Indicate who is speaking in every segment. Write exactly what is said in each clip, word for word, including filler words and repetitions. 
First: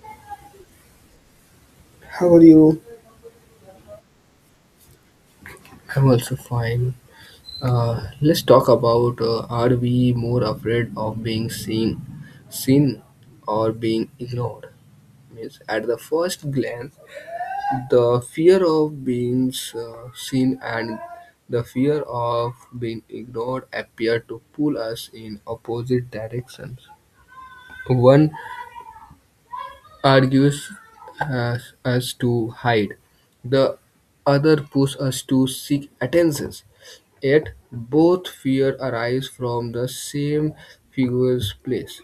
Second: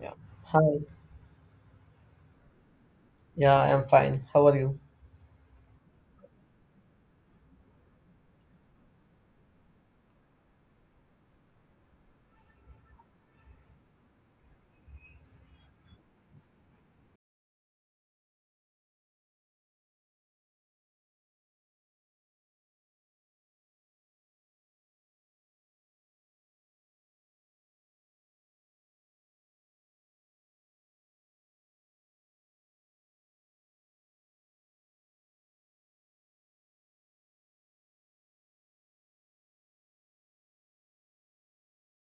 Speaker 1: Yeah. Hi.
Speaker 2: How are you?
Speaker 1: Yeah, I'm fine. How are you?
Speaker 2: I'm also fine. Uh, let's talk about uh, are we more afraid of being seen, seen or being ignored? Means at the first glance, the fear of being uh, seen and the fear of being ignored appear to pull us in opposite directions. One argues us, us to hide. The other pushes us to seek attentions. Yet both fear arise from the same figure's place.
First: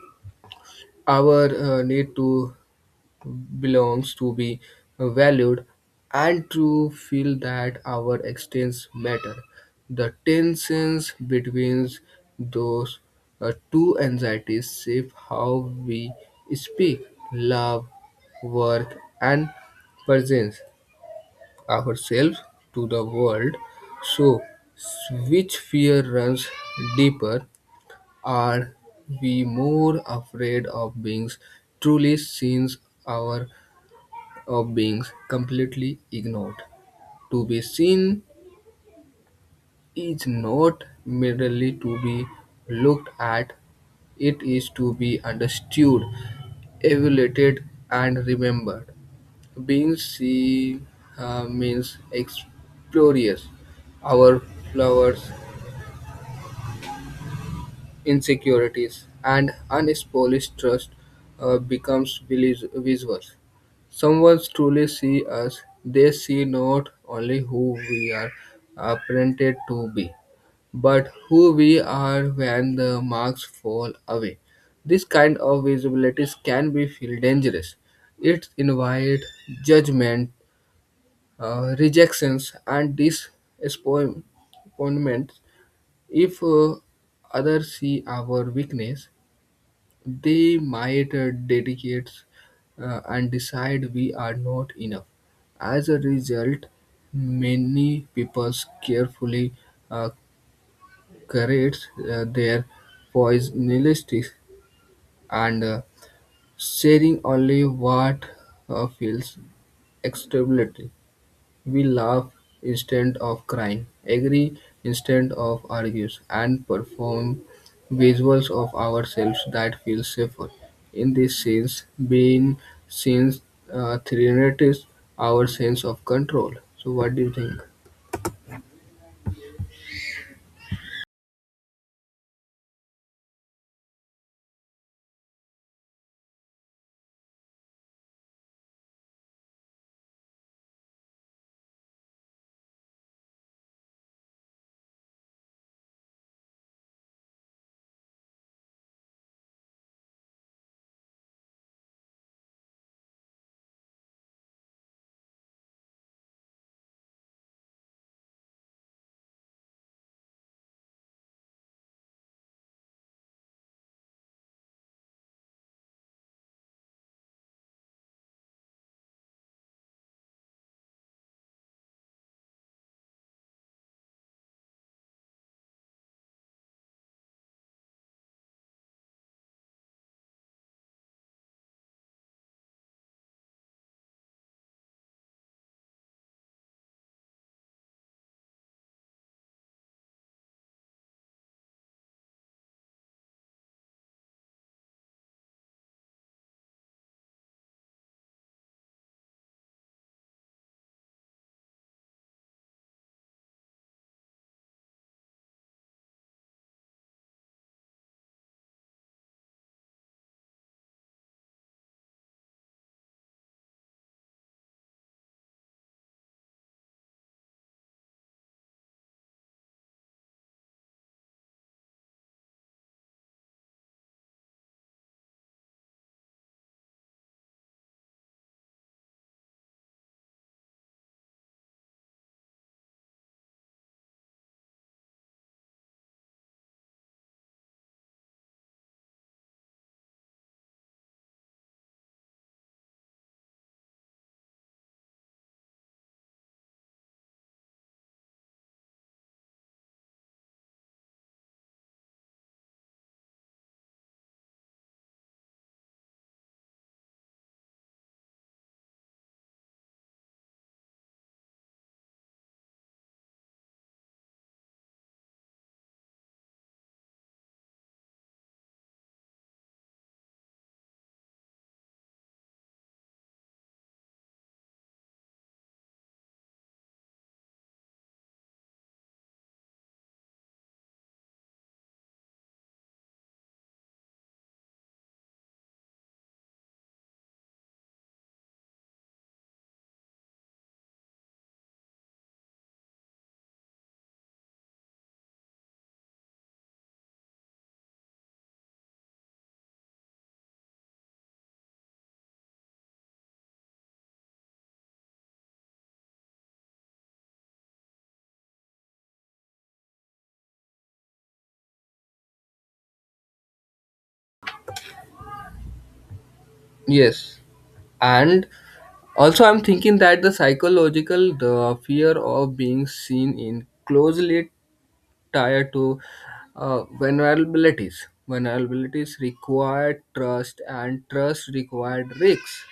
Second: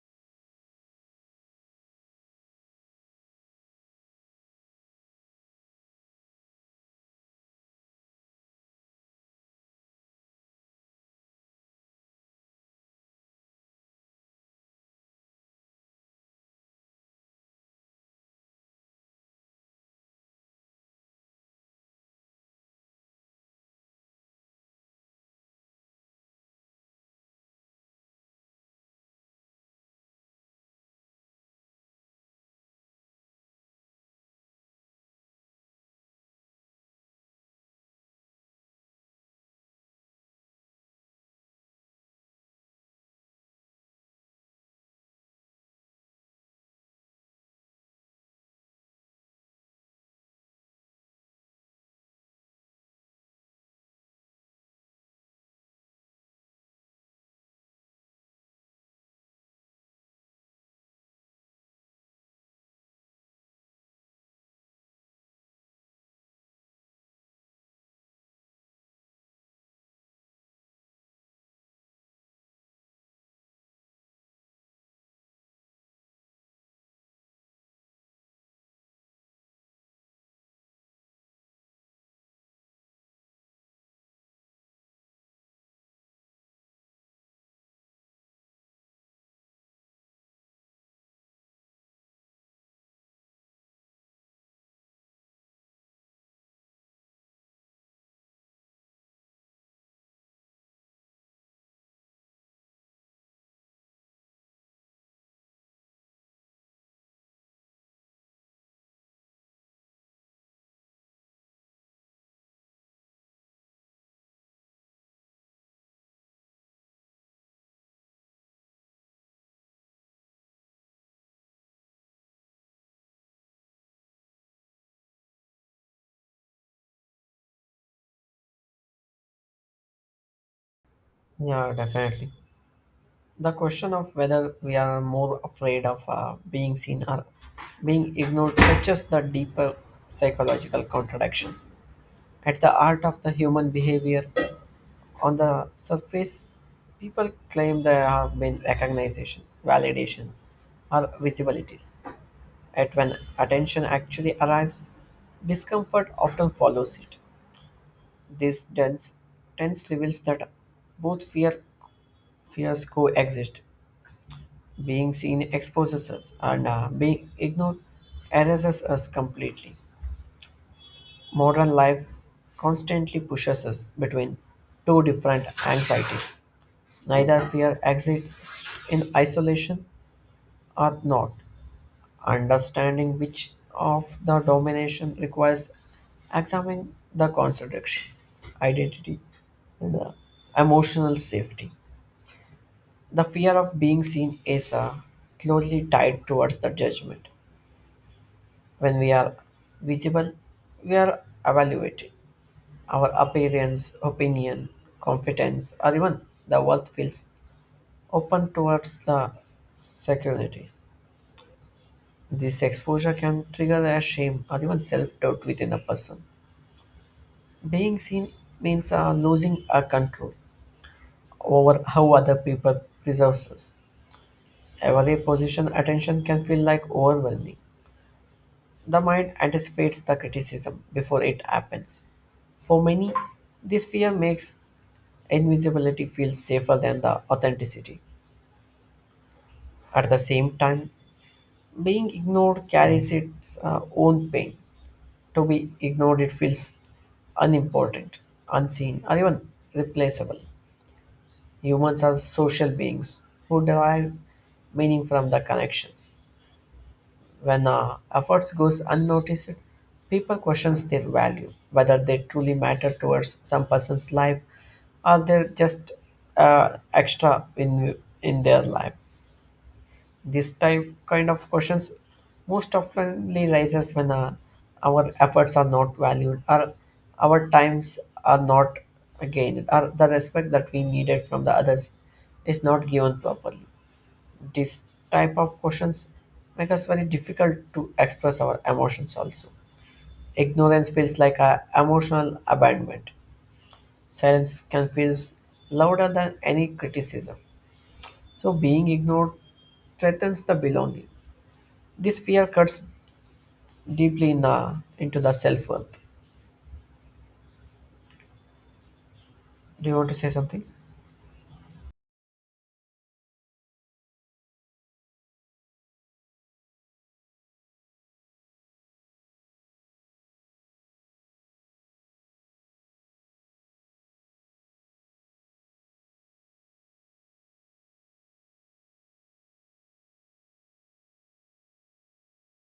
Speaker 2: Our uh, need to belongs to be valued and to feel that our existence matter. The tensions between those uh, two anxieties shape how we speak, love, work, and present ourselves to the world. So, which fear runs deeper? Are we more afraid of being truly seen? Our of beings completely ignored. To be seen is not merely to be looked at, it is to be understood, evaluated, and remembered. Being seen uh, means experience our flowers insecurities, and unespolished trust uh, becomes vis- visual. Someone truly see us, they see not only who we are apprehended to be, but who we are when the marks fall away. This kind of visibilities can be feel dangerous. It invites judgment, uh, rejections, and disappointment. If uh, others see our weakness, they might uh, dedicate uh, and decide we are not enough. As a result, many people carefully uh, curate uh, their poisonalities and uh, sharing only what uh, feels acceptable. We laugh instead of crying, agree instead of argues, and perform visuals of ourselves that feel safer. In these scenes, being scenes uh, threatens our sense of control. So, what do you think?
Speaker 1: Yeah, definitely. The question of whether we are more afraid of uh, being seen or being ignored touches the deeper psychological contradictions. At the heart of the human behavior, on the surface, people claim they have been recognition, validation, or visibilities. At when attention actually arrives, discomfort often follows it. This dense, tense reveals that both fear fears coexist. Being seen exposes us, and uh, being ignored erases us completely. Modern life constantly pushes us between two different anxieties. Neither fear exists in isolation or not. Understanding which of the domination requires examining the contradiction, identity, and uh, emotional safety. The fear of being seen is uh, closely tied towards the judgment. When we are visible, we are evaluated. Our appearance, opinion, confidence, or even the world feels open towards the security. This exposure can trigger a shame or even self doubt within a person. Being seen means uh, losing our control over how other people perceive us. Every position attention can feel like overwhelming. The mind anticipates the criticism before it happens. For many, this fear makes invisibility feel safer than the authenticity. At the same time, being ignored carries its uh, own pain. To be ignored, it feels unimportant, unseen, or even replaceable. Humans are social beings who derive meaning from the connections. When uh, efforts goes unnoticed, people questions their value, whether they truly matter towards some person's life, or they're just uh, extra in in their life. This type kind of questions most oftenly rises when uh, our efforts are not valued, or our times are not gained, or the respect that we needed from the others is not given properly. This type of questions make us very difficult to express our emotions also. Ignorance feels like a emotional abandonment. Silence can feel louder than any criticism. So being ignored threatens the belonging. This fear cuts deeply in, uh, into the self-worth. Do you want to say something?
Speaker 2: Yes, and also I'm thinking that the psychological the fear of being seen in closely tied to uh, vulnerabilities. Vulnerabilities require trust, and trust required risks.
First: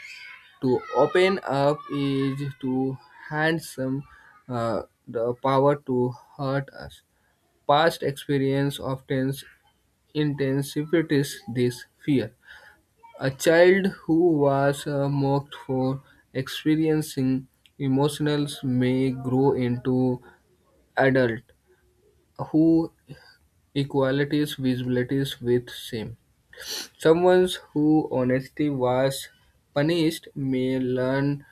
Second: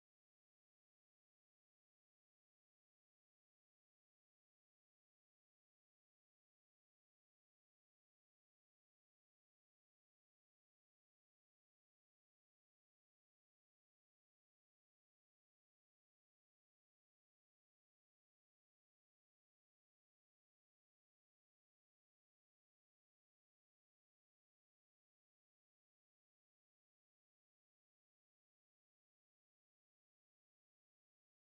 Speaker 2: To open up is to hand some uh, the power to hurt us. Past experience often intensifies this fear. A child who was uh, mocked for experiencing emotions may grow into adult who equalities visibilities with same. Someone who honestly was punished may learn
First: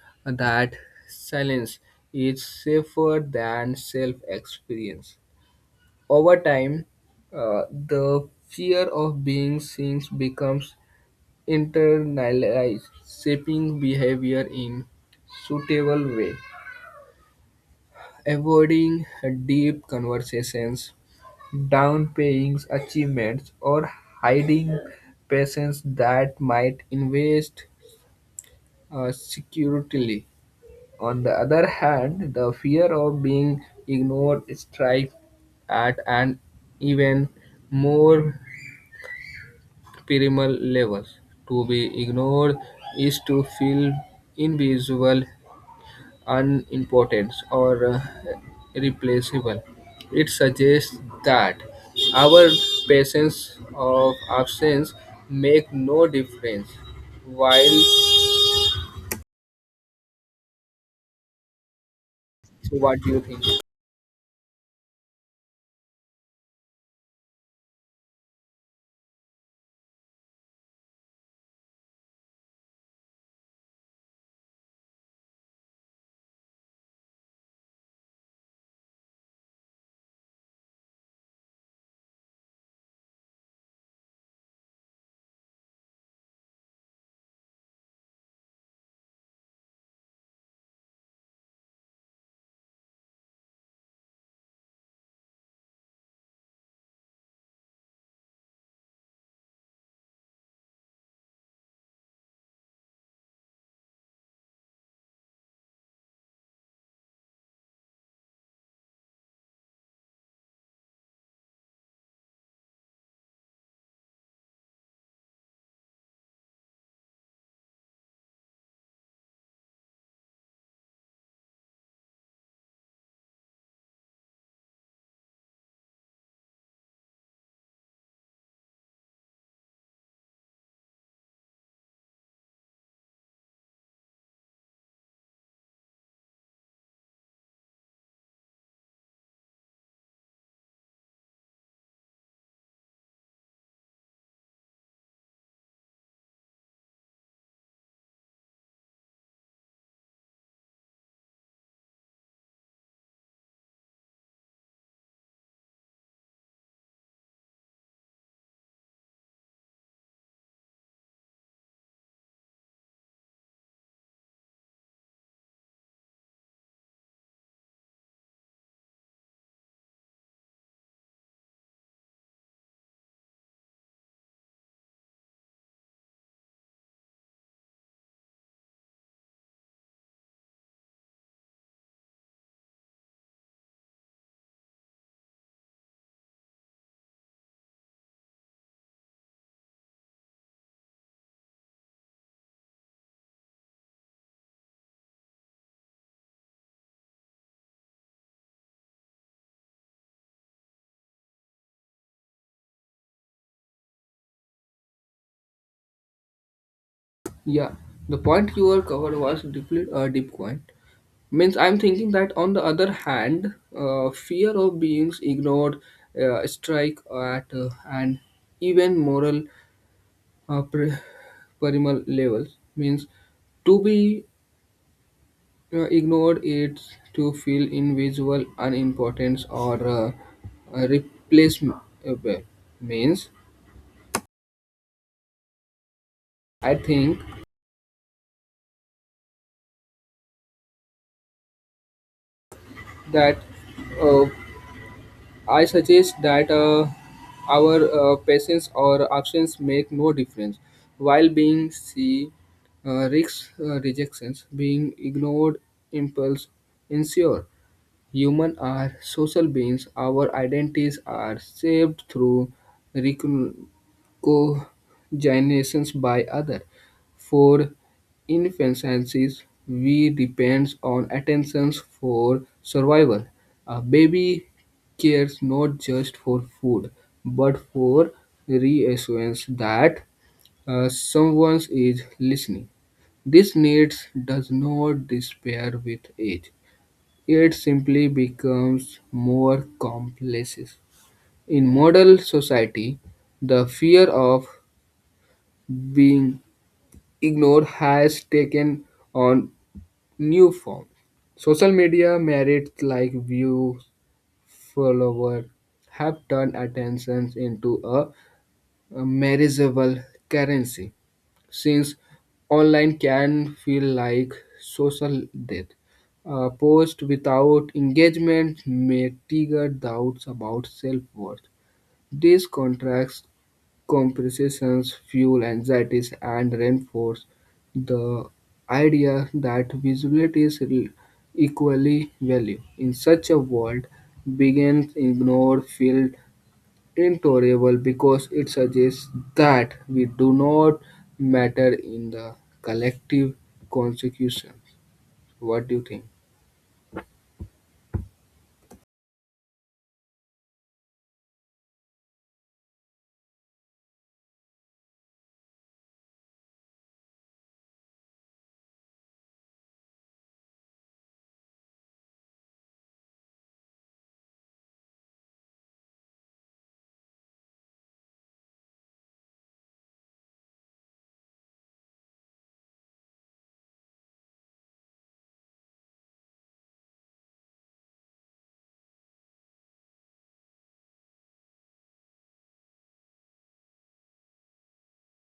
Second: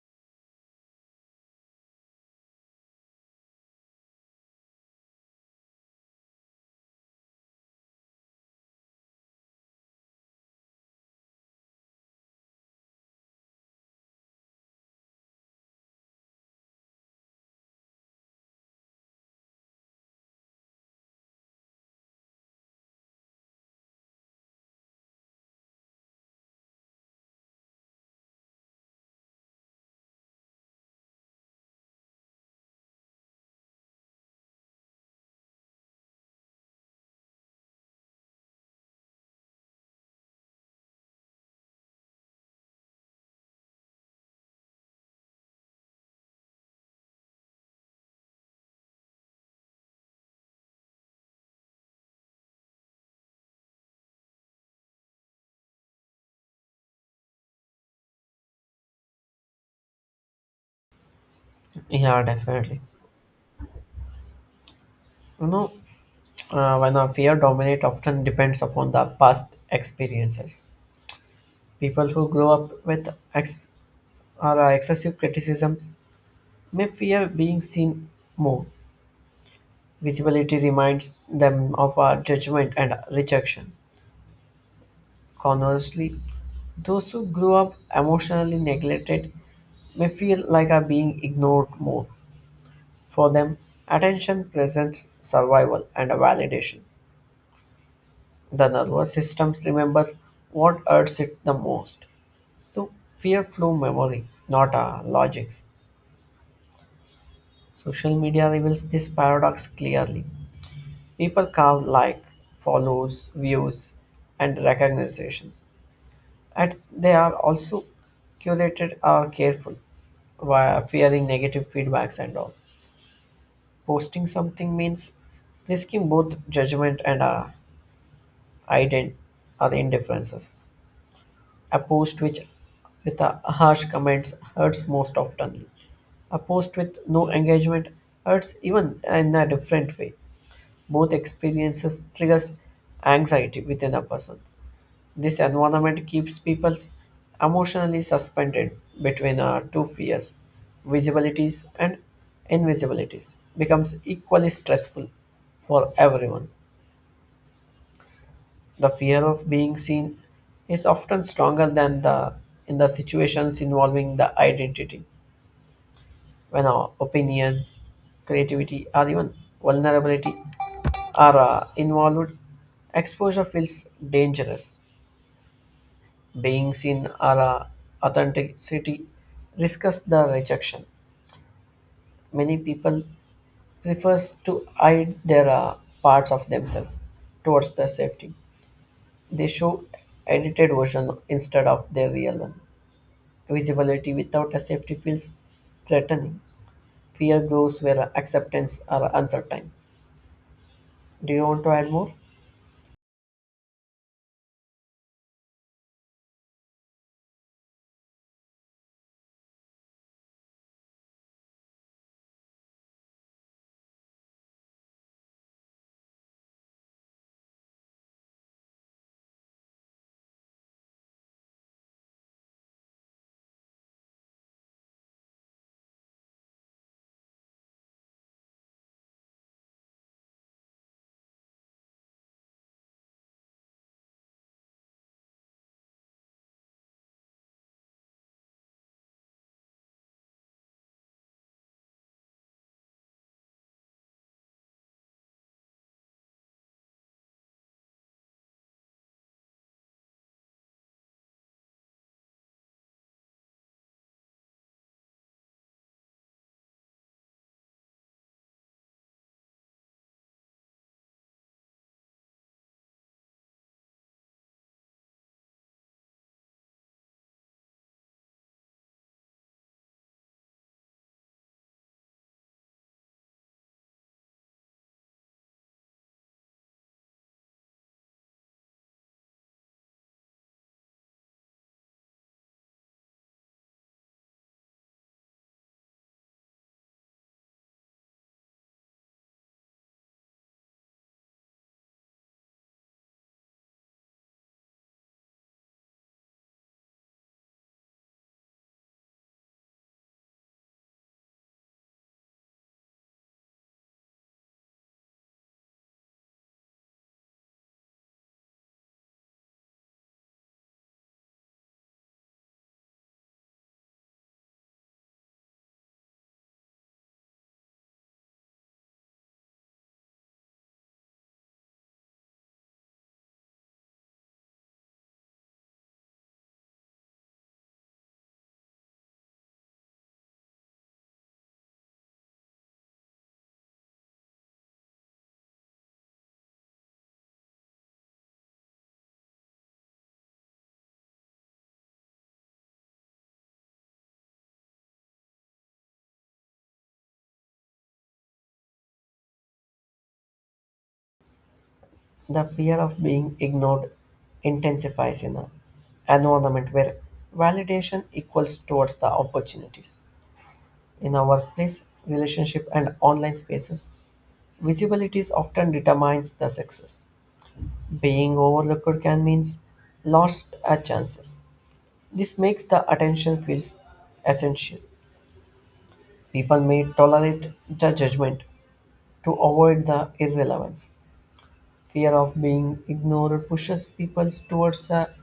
Speaker 2: that silence is safer than self-experience. Over time, uh, the fear of being seen becomes internalized, shaping behavior in suitable way. Avoiding deep conversations downplaying achievements, or hiding patients that might invest uh, securely. On the other hand, the fear of being ignored strikes at an even more primal level. To be ignored is to feel invisible unimportant or uh, replaceable. It suggests that our presence or absence make no difference. While
Speaker 1: Yeah,
Speaker 2: so,
Speaker 1: definitely.
Speaker 2: what do you think?
Speaker 1: You know, uh, when a fear dominate often depends upon the past experiences. People who grow up with ex- or, uh, excessive criticisms may fear being seen more. Visibility reminds them of our judgment and rejection. Conversely, those who grew up emotionally neglected may feel like are being ignored more. For them, attention presents survival and a validation. The nervous systems remember what hurts it the most. So fear flow memory, not our logics. Social media reveals this paradox clearly. People count like, follows, views, and recognition. And they are also curated or careful, while fearing negative feedbacks and all. Posting something means risking both judgment and uh, ident or indifferences. A post which with a harsh comments hurts most often. A post with no engagement hurts even in a different way. Both experiences triggers anxiety within a person. This environment keeps people emotionally suspended between uh, two fears, visibilities and invisibilities, becomes equally stressful for everyone. The fear of being seen is often stronger than the in the situations involving the identity, when our opinions, creativity, or even vulnerability are uh, involved. Exposure feels dangerous being seen or uh, authenticity risks the rejection. Many people prefers to hide their uh, parts of themselves towards the safety. They show edited version instead of their real one. Visibility without a safety feels threatening. Fear grows where acceptance are uncertain. Do you want to add more?
Speaker 2: Yeah, the point you were covered was deeply uh, deep point. Means I'm thinking that on the other hand uh, fear of being ignored uh, strike at uh, an even moral uh, pre- primal levels means to be uh, ignored it to fill in unimportance or uh, uh, replaceable means I think that uh, I suggest that uh, our uh, patience or absence make no difference while being c uh, risks uh, rejections being ignored impulse ensure. Humans are social beings. Our identities are shaped through recognitions by others. For infancies, we depend on attention for survival. A baby cares not just for food, but for reassurance that uh, someone is listening. This need does not disappear with age. It simply becomes more complex. In modern society, the fear of being ignored has taken on new forms. Social media merits like views, followers have turned attention into a, a measurable currency. Since online can feel like social death. A post without engagement may trigger doubts about self-worth. These contracts comparisons fuel anxieties and reinforce the idea that visibility is re- equally value. In such a world, begins ignore field intolerable because it suggests that we do not matter in the collective consecution. What do you think?
Speaker 1: The fear of being ignored intensifies in an environment where validation equals towards the opportunities. In our workplace, relationship, and online spaces, visibility is often determines the success. Being overlooked can mean lost a chances. This makes the attention feels essential. People may tolerate the judgment to avoid the irrelevance. Fear of being ignored pushes people towards a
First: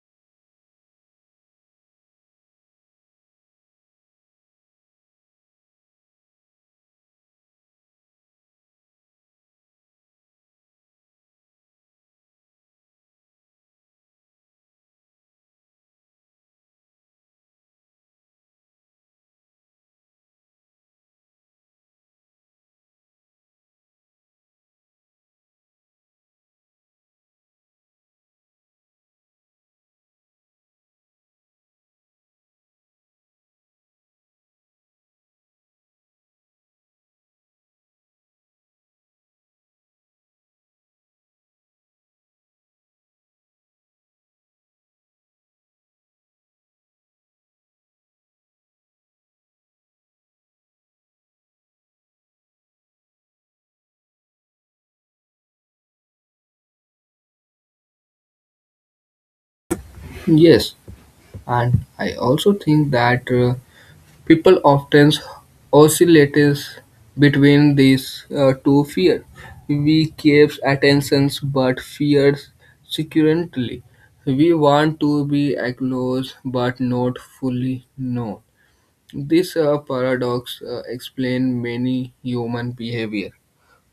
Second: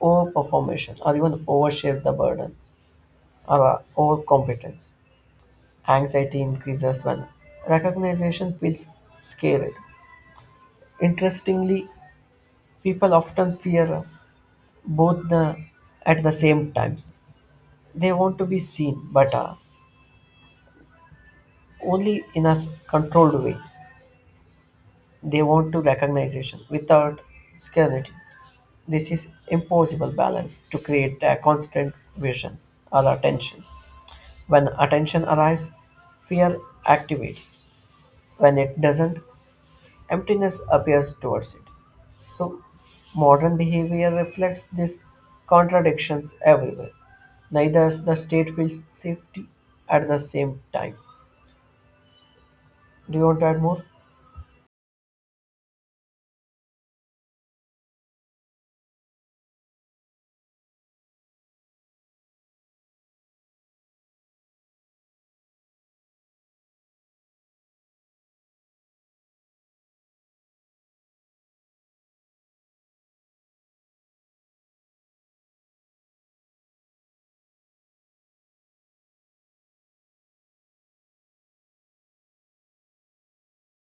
Speaker 1: overperformation or even overshare the burden or uh, overcompetence. Anxiety increases when recognition feels scared. Interestingly, people often fear both the, at the same times. They want to be seen, but uh, only in a s- controlled way. They want to recognition without scarcity. This is impossible balance to create uh, constant visions or attentions. When attention arrives, fear activates. When it doesn't, emptiness appears towards it. So, modern behavior reflects these contradictions everywhere. Neither the state feels safety at the same time. Do you want to add more?
Speaker 2: Yes, and I also think that uh, people often oscillates between these uh, two fears. We crave attentions but fears securely. We want to be acknowledged but not fully known. This uh, paradox uh, explains many human behavior.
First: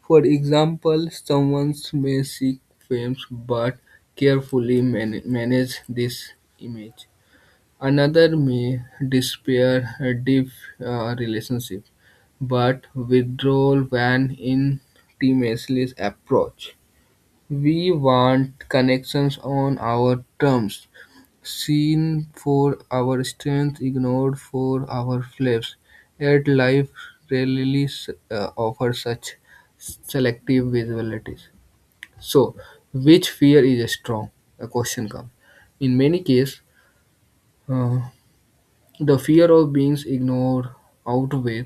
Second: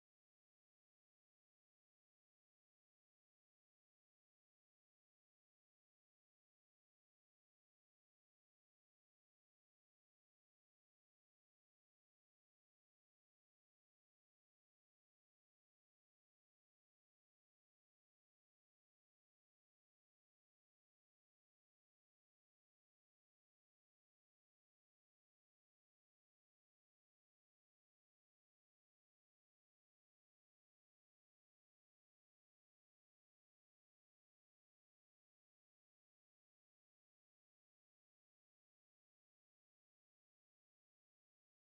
Speaker 2: For example, someone may seek fame but carefully man- manage this image. Another may despair a deep uh, relationship but withdraw when intimacy is approached. We want connections on our terms seen for our strength, ignored for our flaws. Yet life rarely s- uh, offers such selective visibilities. So, which fear is strong? A question comes. In many cases, uh, the fear of being ignored outweighs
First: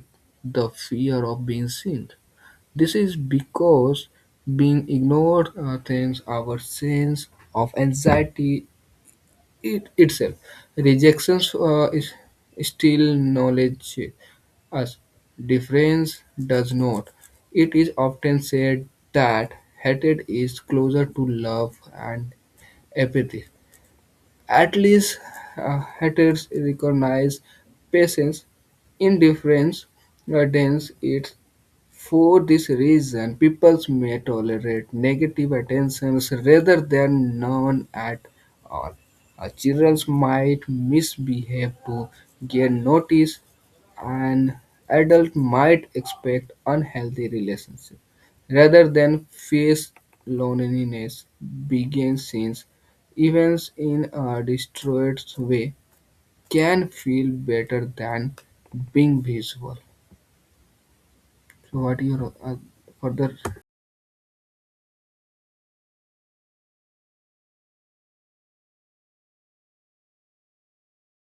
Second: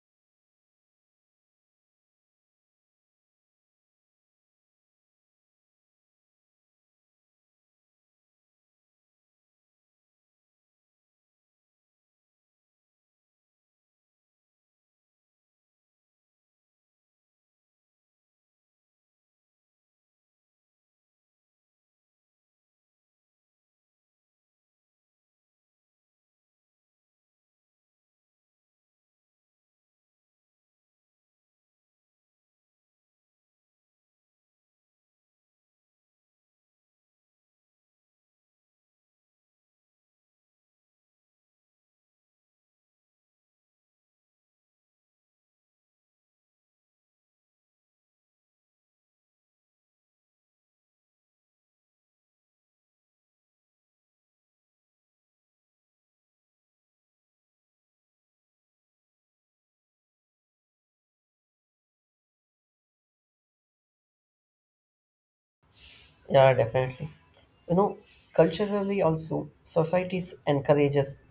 Speaker 2: the fear of being seen. This is because being ignored uh, threatens our sense of anxiety it itself. Rejections uh, is still knowledge as difference does not. It is often said that hatred is closer to love and apathy. At least uh, haters recognize patience, indifference, uh, dance it for this reason, people may tolerate negative attentions rather than none at all. Uh, Children might misbehave to gain notice, and adult might expect unhealthy relationships rather than face loneliness. Begin scenes, even in a destroyed way, can feel better than being visual. So, what do you uh, further.
Speaker 1: Yeah, definitely. You know, Culturally also, societies encourages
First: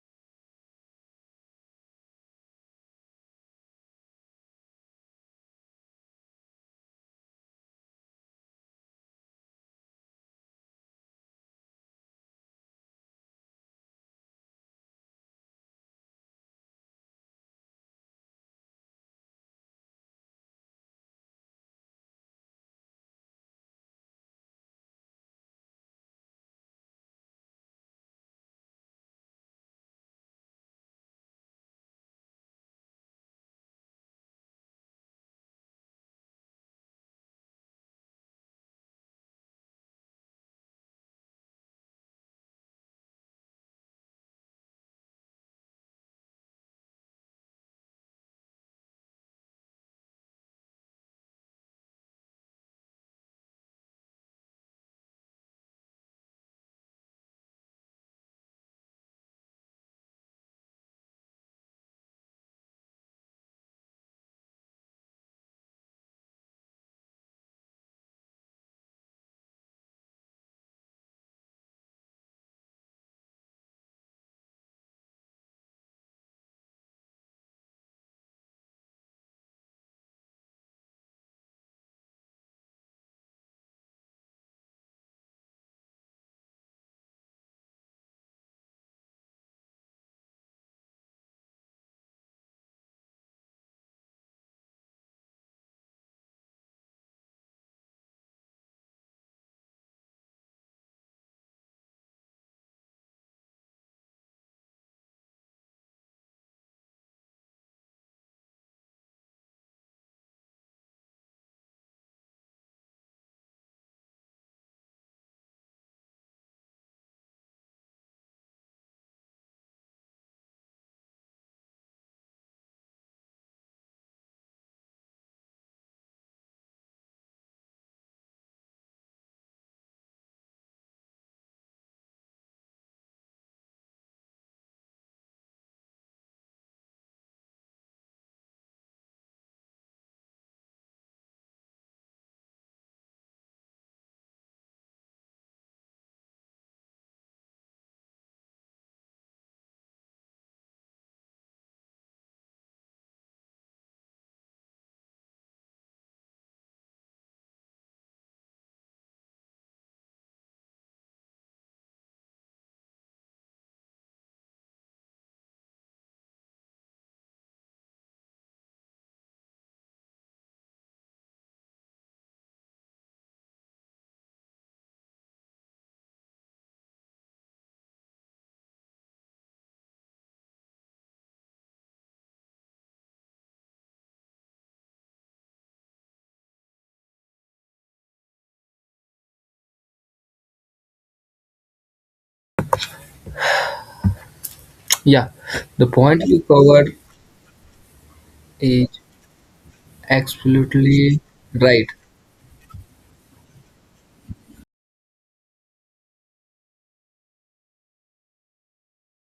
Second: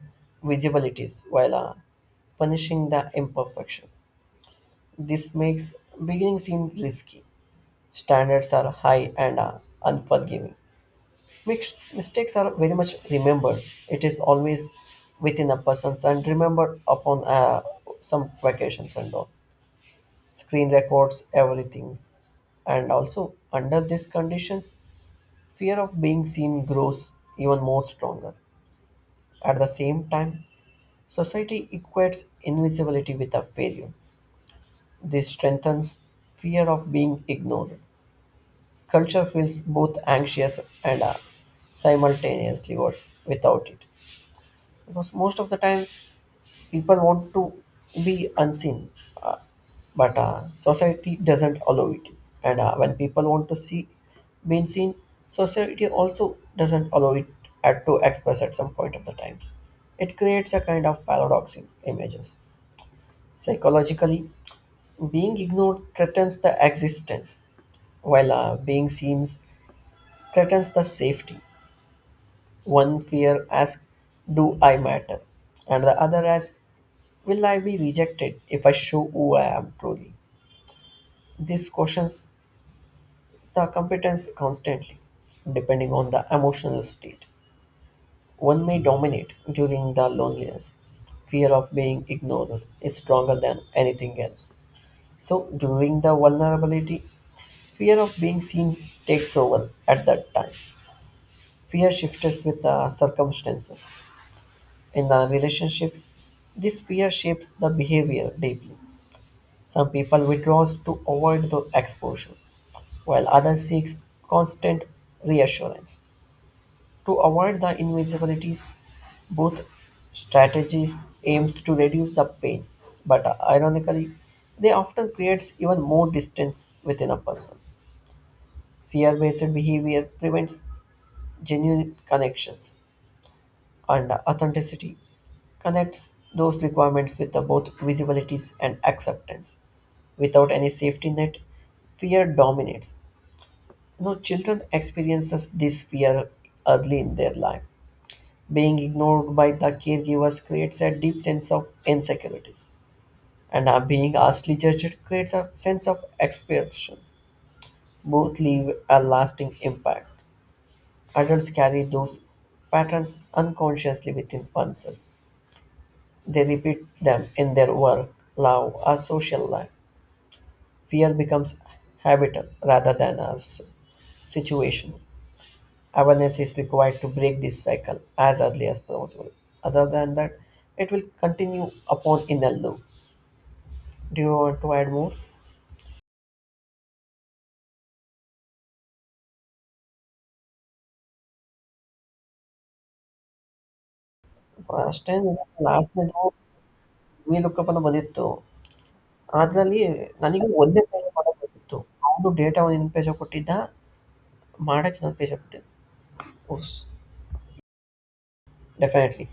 Speaker 1: visibilities while uh, punishing the imperfection. This makes beginning seem risky. Standards are high and uh, unforgiving. Mixed mistakes are very much remembered. It is always within a person's and remembered upon uh, some vacations and all. Screen records everything. And also, under these conditions, fear of being seen grows even more stronger. At the same time, society equates invisibility with a failure. This strengthens fear of being ignored. Culture feels both anxious and uh, simultaneously what without it because most of the time people want to be unseen, uh, but uh, society doesn't allow it. And uh, when people want to see being seen, society also doesn't allow it at to express at some point of the times. It creates a kind of paradox in images. Psychologically, being ignored threatens the existence, while uh, being seen threatens the safety. One fear asks, "Do I matter?" And the other asks, "Will I be rejected if I show who I am truly?" This questions the competence constantly, depending on the emotional state. One may dominate during the loneliness. Fear of being ignored is stronger than anything else. So during the vulnerability, fear of being seen takes over at that times. Fear shifts with the circumstances. In the relationships, this fear shapes the behavior deeply. Some people withdraw to avoid the exposure, while others seeks constant reassurance. To avoid the invisibilities, both strategies aims to reduce the pain, but ironically, they often creates even more distance within a person. Fear-based behavior prevents genuine connections, and authenticity connects those requirements with the both visibilities and acceptance. Without any safety net, fear dominates. No, children experiences this fear early in their life. Being ignored by the caregivers creates a deep sense of insecurities, and uh, being harshly judged creates a sense of expectations. Both leave a lasting impact. Adults carry those patterns unconsciously within oneself. They repeat them in their work, love, or social life. Fear becomes habitual rather than a s- situation. Awareness is required to break this cycle as early as possible. Other than that, it will continue upon in a loop. Do you want to add more? ಅಷ್ಟೇ
Speaker 2: Yeah, the
Speaker 1: last
Speaker 2: point you covered
Speaker 1: ವಿಲೋಕಪ್ಪನ ಬಂದಿತ್ತು
Speaker 2: is
Speaker 1: ಅದರಲ್ಲಿ ನನಗೆ ಒಂದೇ page
Speaker 2: absolutely
Speaker 1: ಮಾಡೋಕ್ಕಿತ್ತು
Speaker 2: right.
Speaker 1: ಅವನು data ಒಂದು ಇನ್ನೊಂದು ಪೇಜ ಕೊಟ್ಟಿದ್ದ ಮಾಡಕ್ಕೆ ಇನ್ನೊಂದು ಪೇಜ ಕೊಟ್ಟಿದ್ದ ಉಸ್ definitely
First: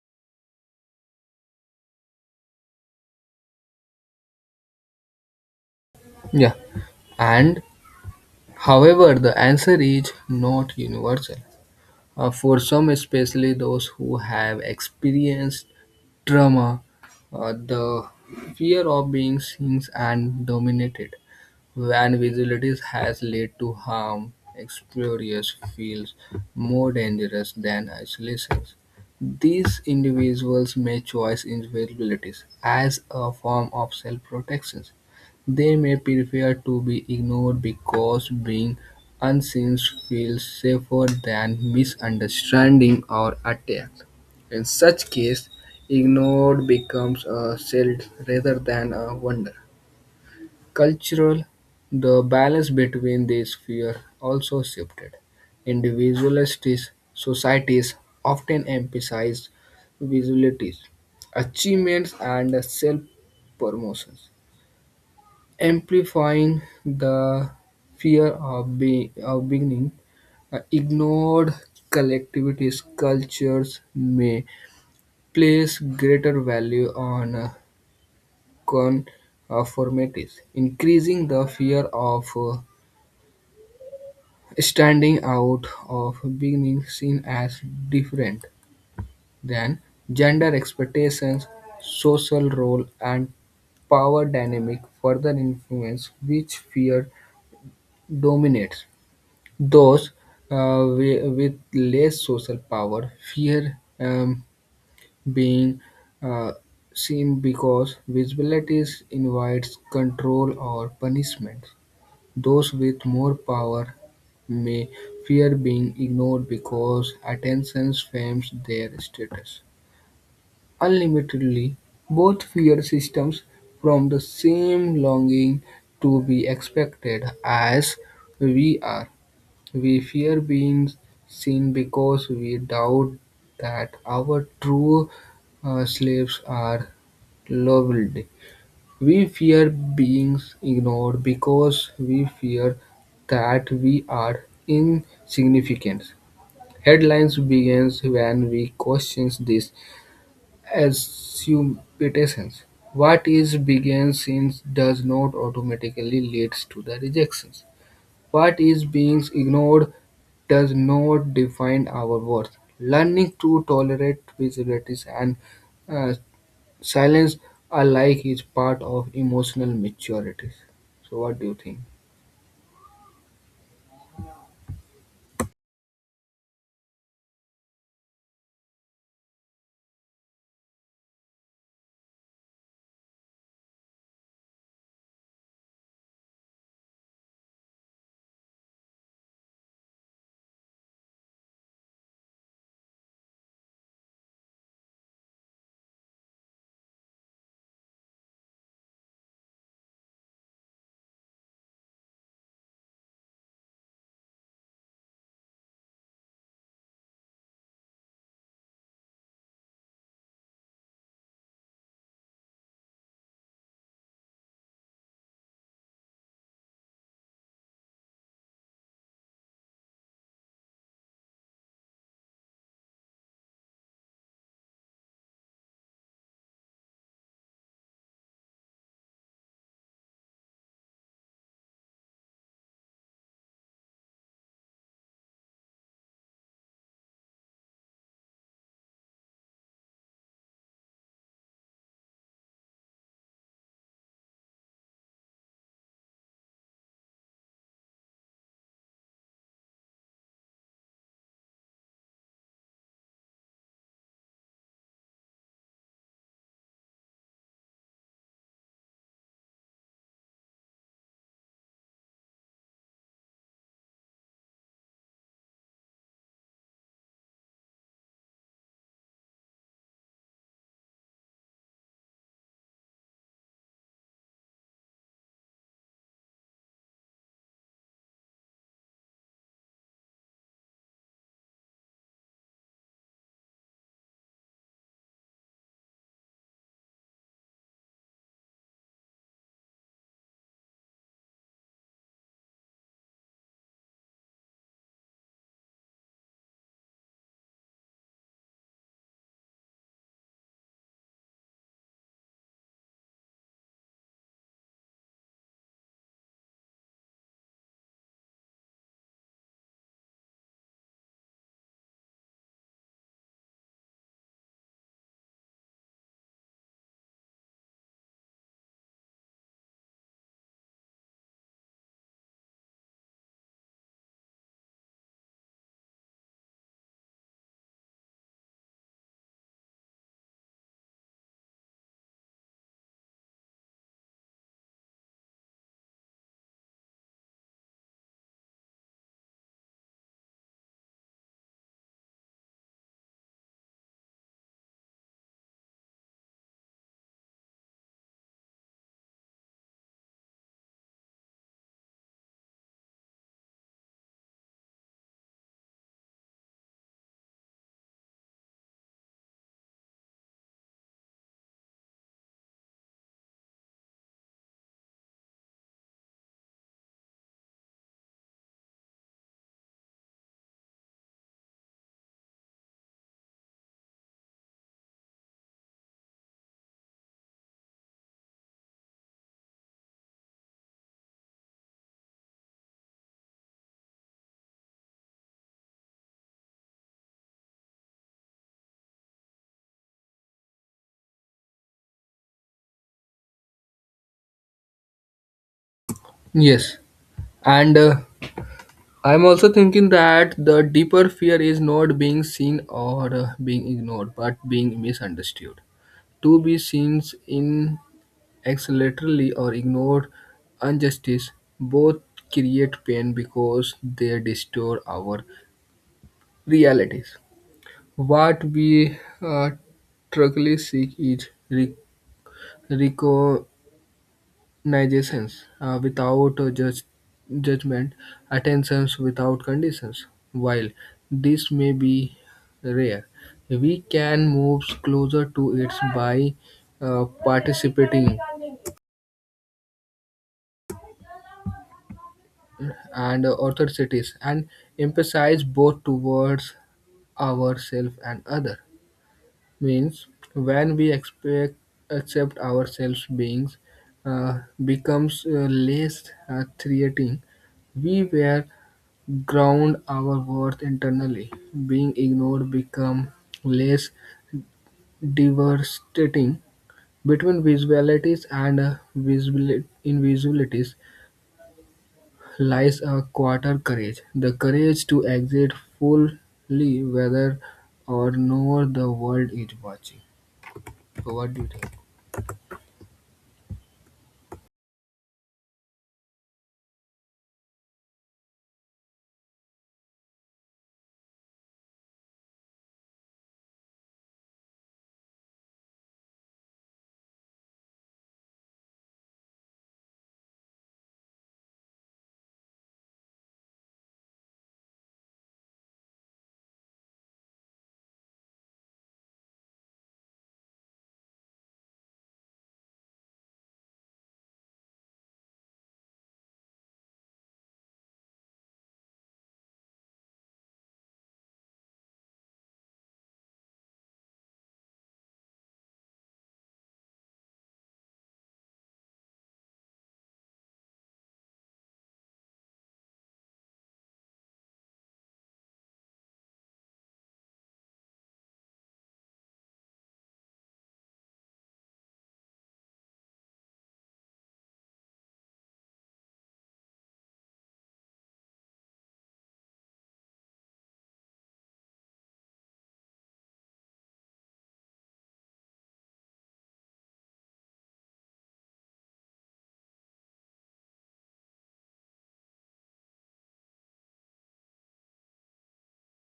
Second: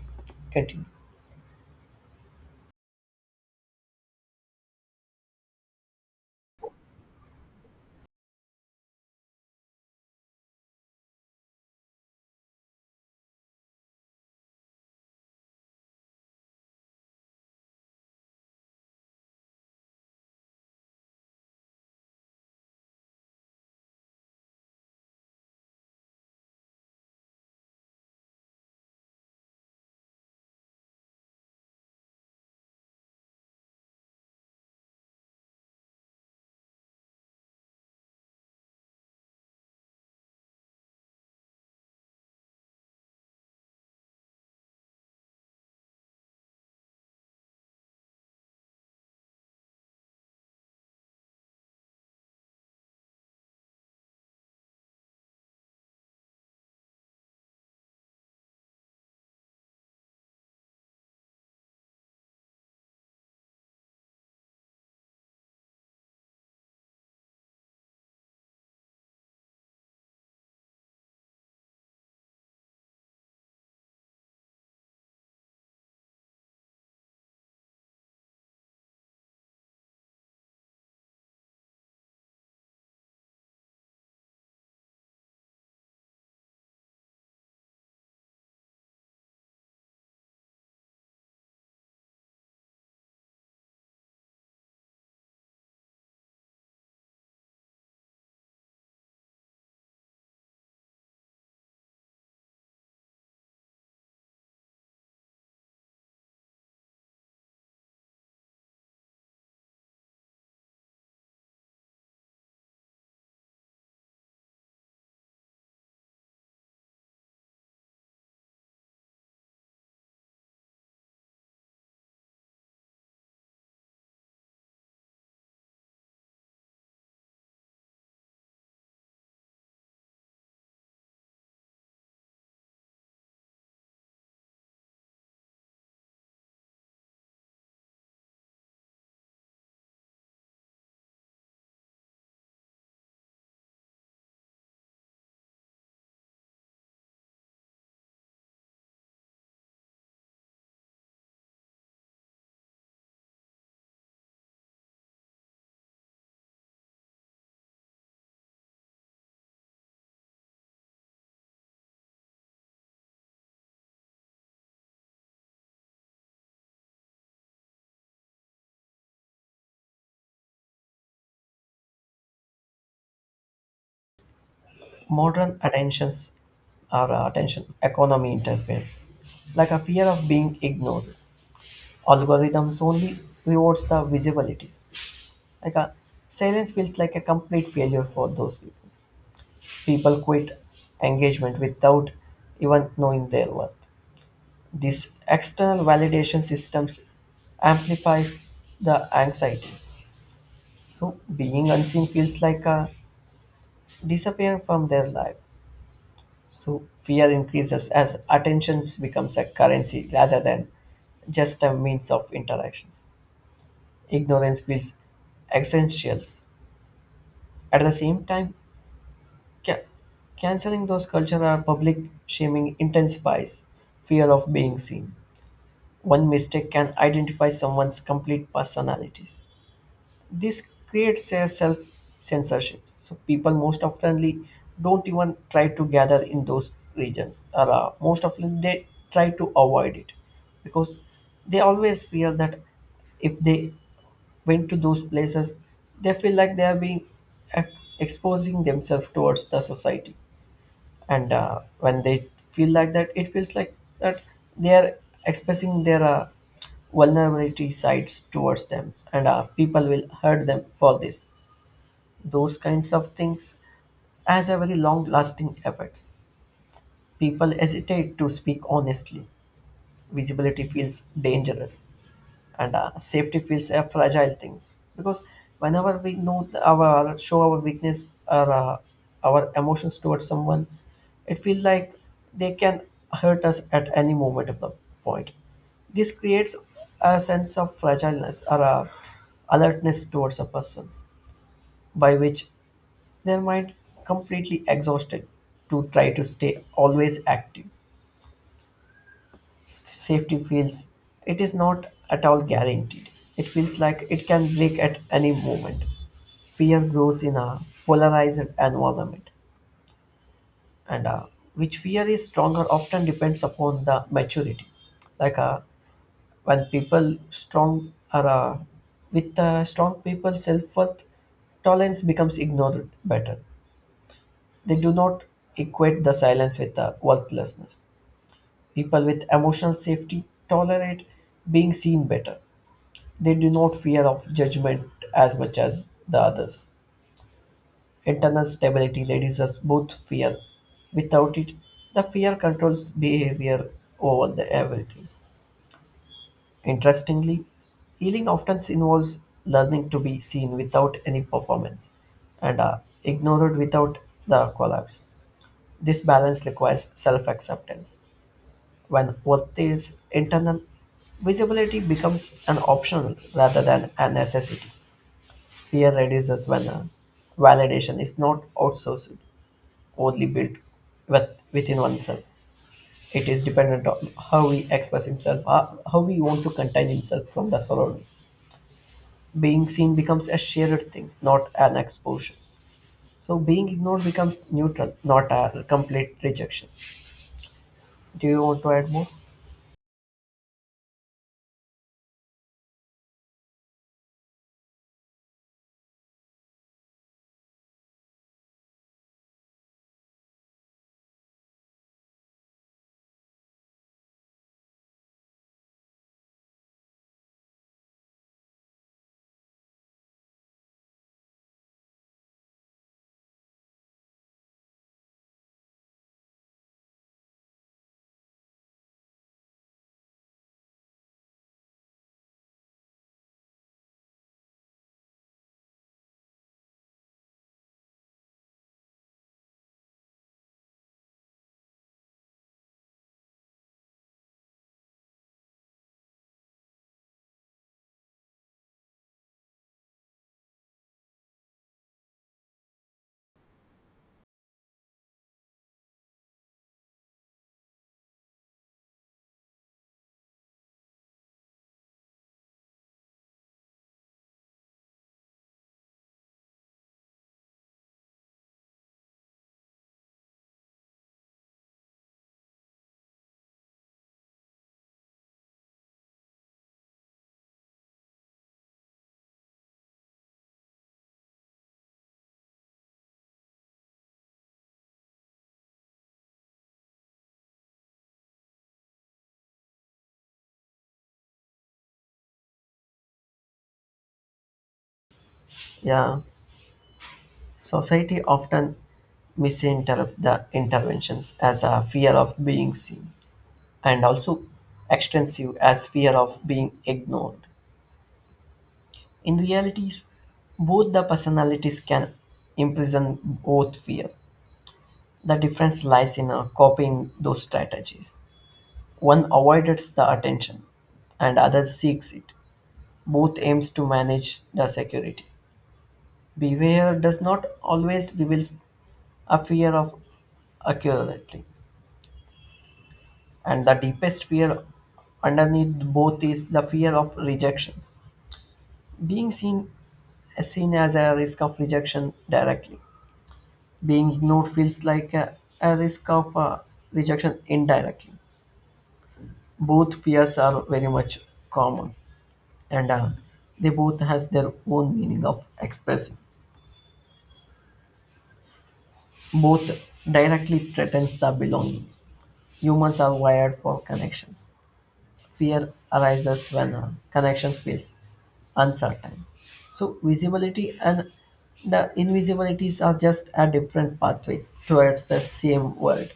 Speaker 1: continue.
Speaker 2: Yeah, and however, the answer is not universal. Uh, for some, especially those who have experienced trauma, uh, the fear of being seen and dominated Van visibilities has led to harm. Explorers feels more dangerous than isolations. These individuals may choose invisibilities as a form of self-protection. They may prefer to be ignored because being unseen feels safer than misunderstanding or attack. In such case, ignored becomes a shield rather than a wonder. Cultural, the balance between these spheres also shifted. Individualist societies often emphasized visualities, achievements, and self promotions amplifying the fear of, be- of beginning uh, ignored collectivities cultures may place greater value on uh, conformities increasing the fear of uh, standing out of being seen as different than gender expectations, social role, and power dynamic further influence which fear dominates. Those uh, wi- with less social power fear um, being uh, seen because visibility invites control or punishment. Those with more power may fear being ignored because attention frames their status unlimitedly. Both fear systems from the same longing to be expected as we are. We fear being seen because we doubt that our true uh, slaves are loved. We fear being ignored because we fear that we are insignificant. Headlines begins when we question these assumptions. What is being seen does not automatically lead to the rejections. What is being ignored does not define our worth. Learning to tolerate visibilities and uh, silence, I like, is part of emotional maturity. So, what do you think?
Speaker 1: Modern attentions or uh, attention economy interferes like a fear of being ignored. Algorithms only rewards the visibilities. Like a silence feels like a complete failure for those people. People quit engagement without even knowing their worth. This external validation systems amplifies the anxiety. So being unseen feels like a disappearing from their life. So fear increases as attention becomes a currency rather than just a means of interactions. Ignorance feels essentials. At the same time, Ca- canceling those culture or public shaming intensifies fear of being seen. One mistake can identify someone's complete personalities. This creates a self censorship. So people most oftenly don't even try to gather in those regions, or uh, most often they try to avoid it because they always fear that if they went to those places, they feel like they are being ex- exposing themselves towards the society. And uh, when they feel like that, it feels like that they are expressing their uh, vulnerability sides towards them, and uh, people will hurt them for this. Those kinds of things as a very long lasting effects, people hesitate to speak honestly. Visibility feels dangerous, and uh, safety feels a fragile things, because whenever we know, th- our show our weakness or uh, our emotions towards someone, it feels like they can hurt us at any moment of the point. This creates a sense of fragileness or a alertness towards a person's, by which their mind completely exhausted to try to stay always active. Safety feels it is not at all guaranteed. It feels like it can break at any moment. Fear grows in a polarized environment, and uh, which fear is stronger often depends upon the maturity. Like uh, when people strong are uh, with uh, strong people, self worth tolerance becomes ignored better. They do not equate the silence with the worthlessness. People with emotional safety tolerate being seen better. They do not fear of judgment as much as the others. Internal stability reduces both fear. Without it, the fear controls behavior over the everything. Interestingly, healing often involves learning to be seen without any performance and uh, ignored without the collapse. This balance requires self acceptance. When worth is internal, visibility becomes an optional rather than a necessity. Fear reduces when uh, validation is not outsourced, only built with, within oneself. It is dependent on how we express himself, uh, how we want to contain himself from the surrounding. Being seen becomes a shared thing, not an exposure. So being ignored becomes neutral, not a complete rejection. Do you want to add more?
Speaker 2: Yes, and uh, I'm also thinking that the deeper fear is not being seen or uh, being ignored, but being misunderstood. To be seen in acceleratory or ignored injustice both create pain because they distort our realities. What we uh, truly seek is re- reco- Nigesence, uh, without uh, judge, judgment, attentions without conditions. While this may be rare, we can move closer to it by uh, participating and uh, authorities and emphasize both towards ourselves and other means when we expect accept ourselves beings uh, becomes uh, less uh, threatening we were ground our worth internally. Being ignored become less devastating. Between visualities and uh, visibil- invisibilities lies a quarter courage. The courage to exist fully whether or not the world is watching. So what do you think?
Speaker 1: Yeah, society often misinterpret the interventions as a fear of being seen, and also extensive as fear of being ignored. In realities, both the personalities can imprison both fear. The difference lies in uh, copying those strategies. One avoids the attention and other seeks it. Both aims to manage the security. Beware does not always reveal a fear of accurately. And the deepest fear underneath both is the fear of rejections. Being seen seen as a risk of rejection directly, being ignored feels like a, a risk of uh, rejection indirectly. Both fears are very much common, and uh, they both has their own meaning of expressing. Both directly threatens the belonging. Humans are wired for connections. Fear arises when uh, connections feels uncertain. So visibility and the invisibilities are just a different pathways towards the same world.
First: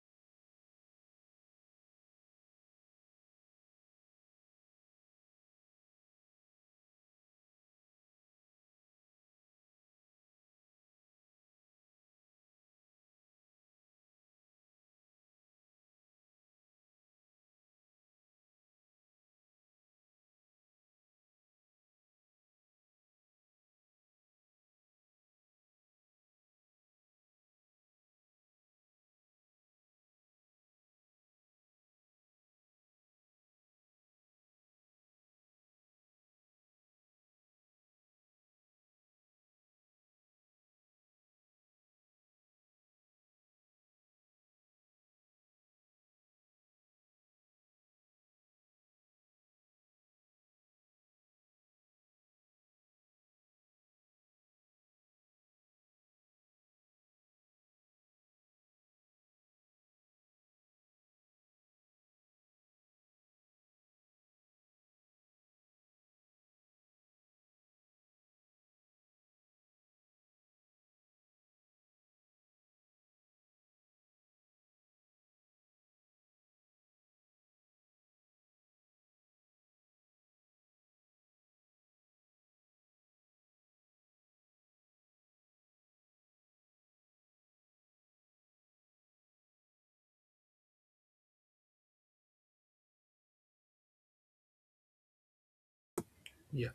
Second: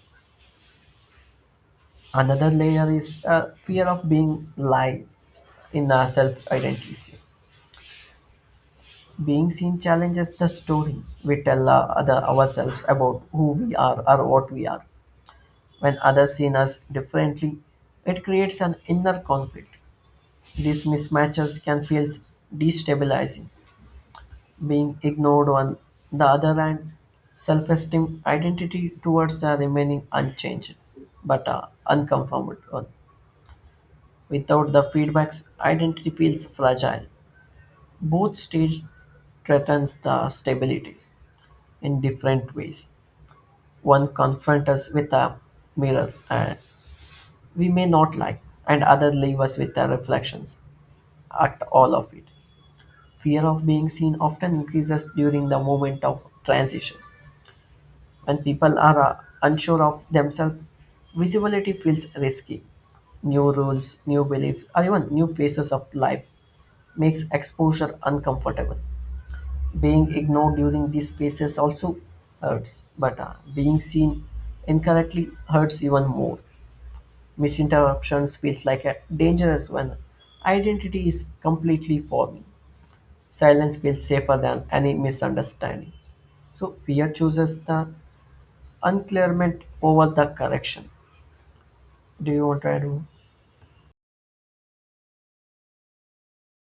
Speaker 1: Another layer is uh, fear of being lied in our self identities. Being seen challenges the story we tell uh, other ourselves about who we are or what we are. When others see us differently, it creates an inner conflict. These mismatches can feel destabilizing. Being ignored, on the other hand, self-esteem identity towards the remaining unchanged, but uh, unconformed one. Without the feedbacks, identity feels fragile. Both stages threatens the stabilities in different ways. One confronts us with a mirror and we may not like, and other leave us with their reflections. At all of it, fear of being seen often increases during the moment of transitions. When people are uh, unsure of themselves, visibility feels risky. New rules, new beliefs, or even new phases of life makes exposure uncomfortable. Being ignored during these phases also hurts, but uh, being seen incorrectly hurts even more. Misinterruptions feels like a dangerous when identity is completely forming. Silence feels safer than any misunderstanding. So fear chooses the unclearment over the correction. Do you want to add more?
Speaker 2: Yeah.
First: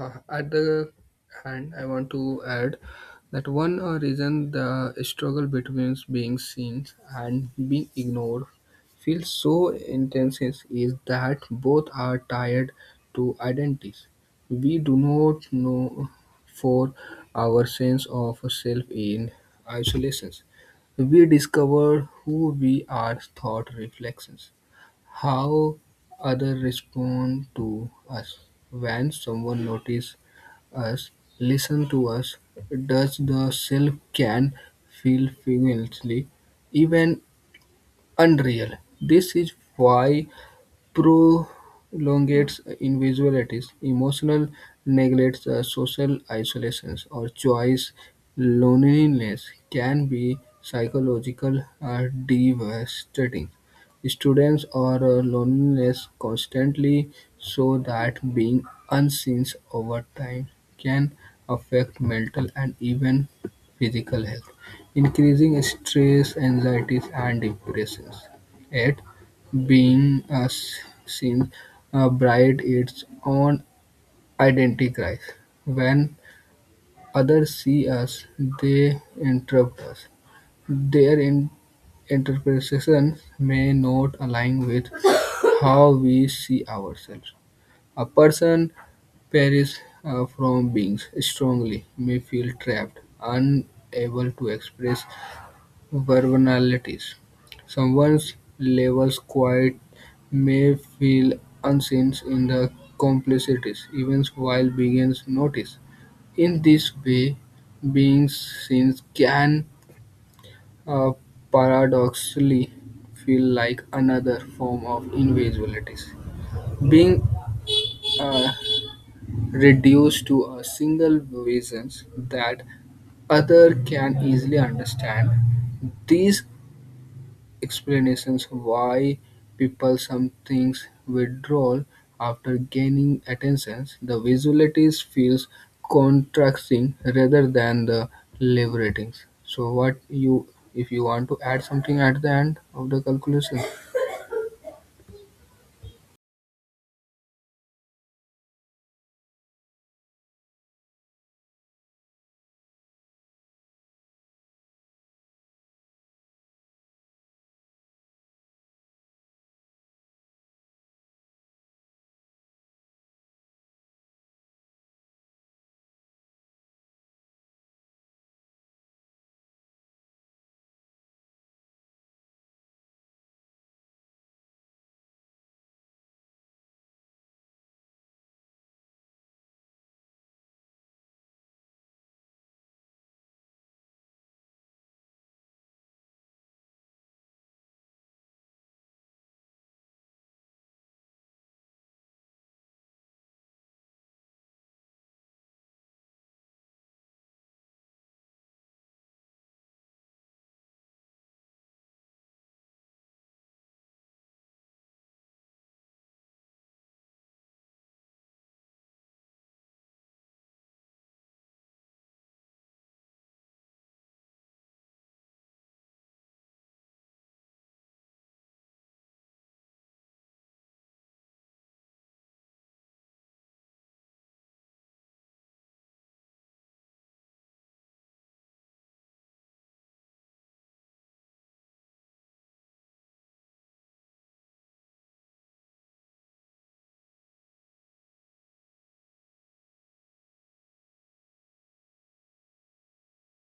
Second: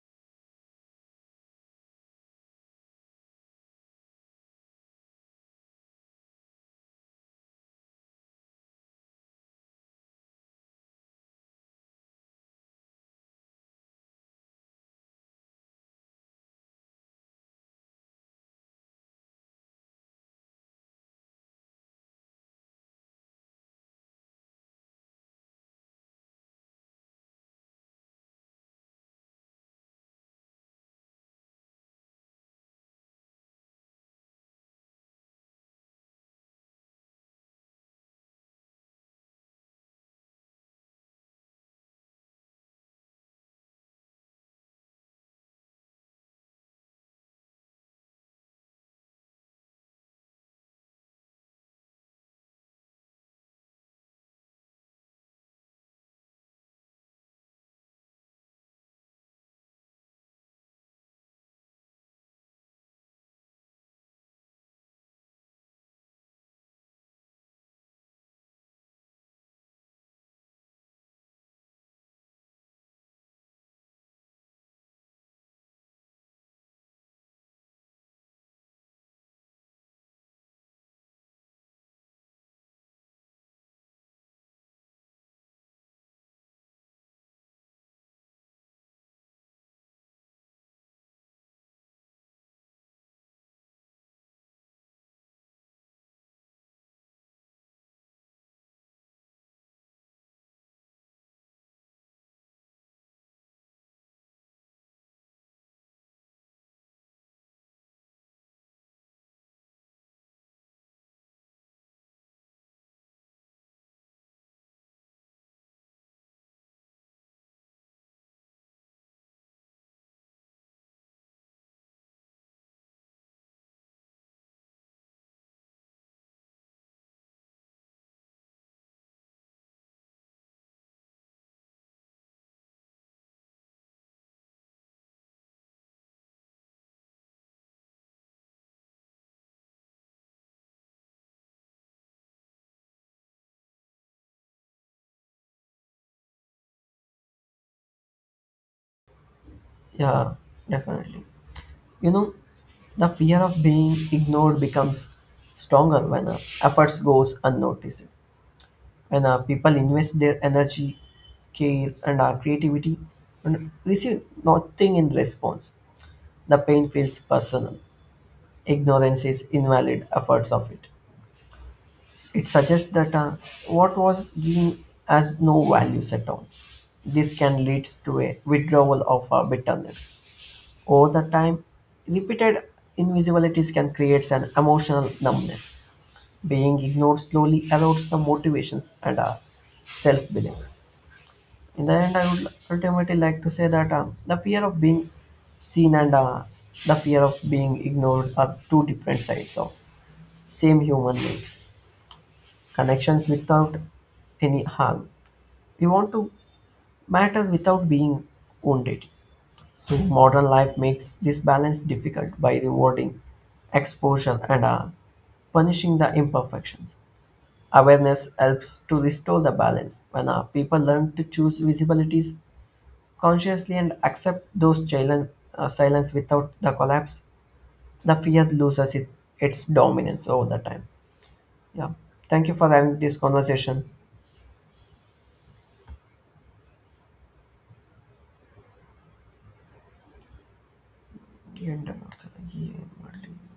Speaker 2: Uh, at the hand, I want to add that one uh, reason the struggle between being seen and being ignored feels so intense is, is that both are tied to identities. We do not know for our sense of self in isolations. We discover who we are thought reflections how others respond to us when someone notices us listen to us does the self can feel figuratively even unreal. This is why prolongates invisibilities, emotional neglects, uh, social isolations, or choice loneliness can be psychological uh, devastating. Students are uh, loneliness constantly, so that being unseen over time can affect mental and even physical health, increasing stress, anxieties, and depressions. Yet, being uh, seen uh, bride its own identity crisis. When others see us, they interrupt us. Their in- interpretations may not align with how we see ourselves. A person perishes uh, from beings strongly may feel trapped, unable to express vulnerabilities: someone's levels quite may feel unseen in the complexities, even while being notice. In this way, being seen can uh, paradoxically feel like another form of invisibility. Being uh, reduced to a single vision that other can easily understand. These explanations why people sometimes withdraw after gaining attention. The visualities feels contrasting rather than the liberating. So what you if you want to add something at the end of the calculation?
Speaker 1: Yeah, definitely. You know, the fear of being ignored becomes stronger when uh, efforts goes unnoticed. When uh, people invest their energy, care, and uh, creativity and receive nothing in response, the pain feels personal. Ignorance is invalid efforts of it. It suggests that uh, what was given has no values at all. This can lead to a withdrawal of uh, bitterness. Over the time, repeated invisibilities can create an emotional numbness. Being ignored slowly erodes the motivations and uh, self belief. In the end, I would ultimately like to say that uh, the fear of being seen and uh, the fear of being ignored are two different sides of same human needs. Connections without any harm. We want to matter without being wounded. So modern life makes this balance difficult by rewarding exposure and uh, punishing the imperfections. Awareness helps to restore the balance when uh, people learn to choose visibilities consciously and accept those silent, uh, silence without the collapse. The fear loses it, its dominance over the time. Yeah. Thank you for having this conversation. And, uh,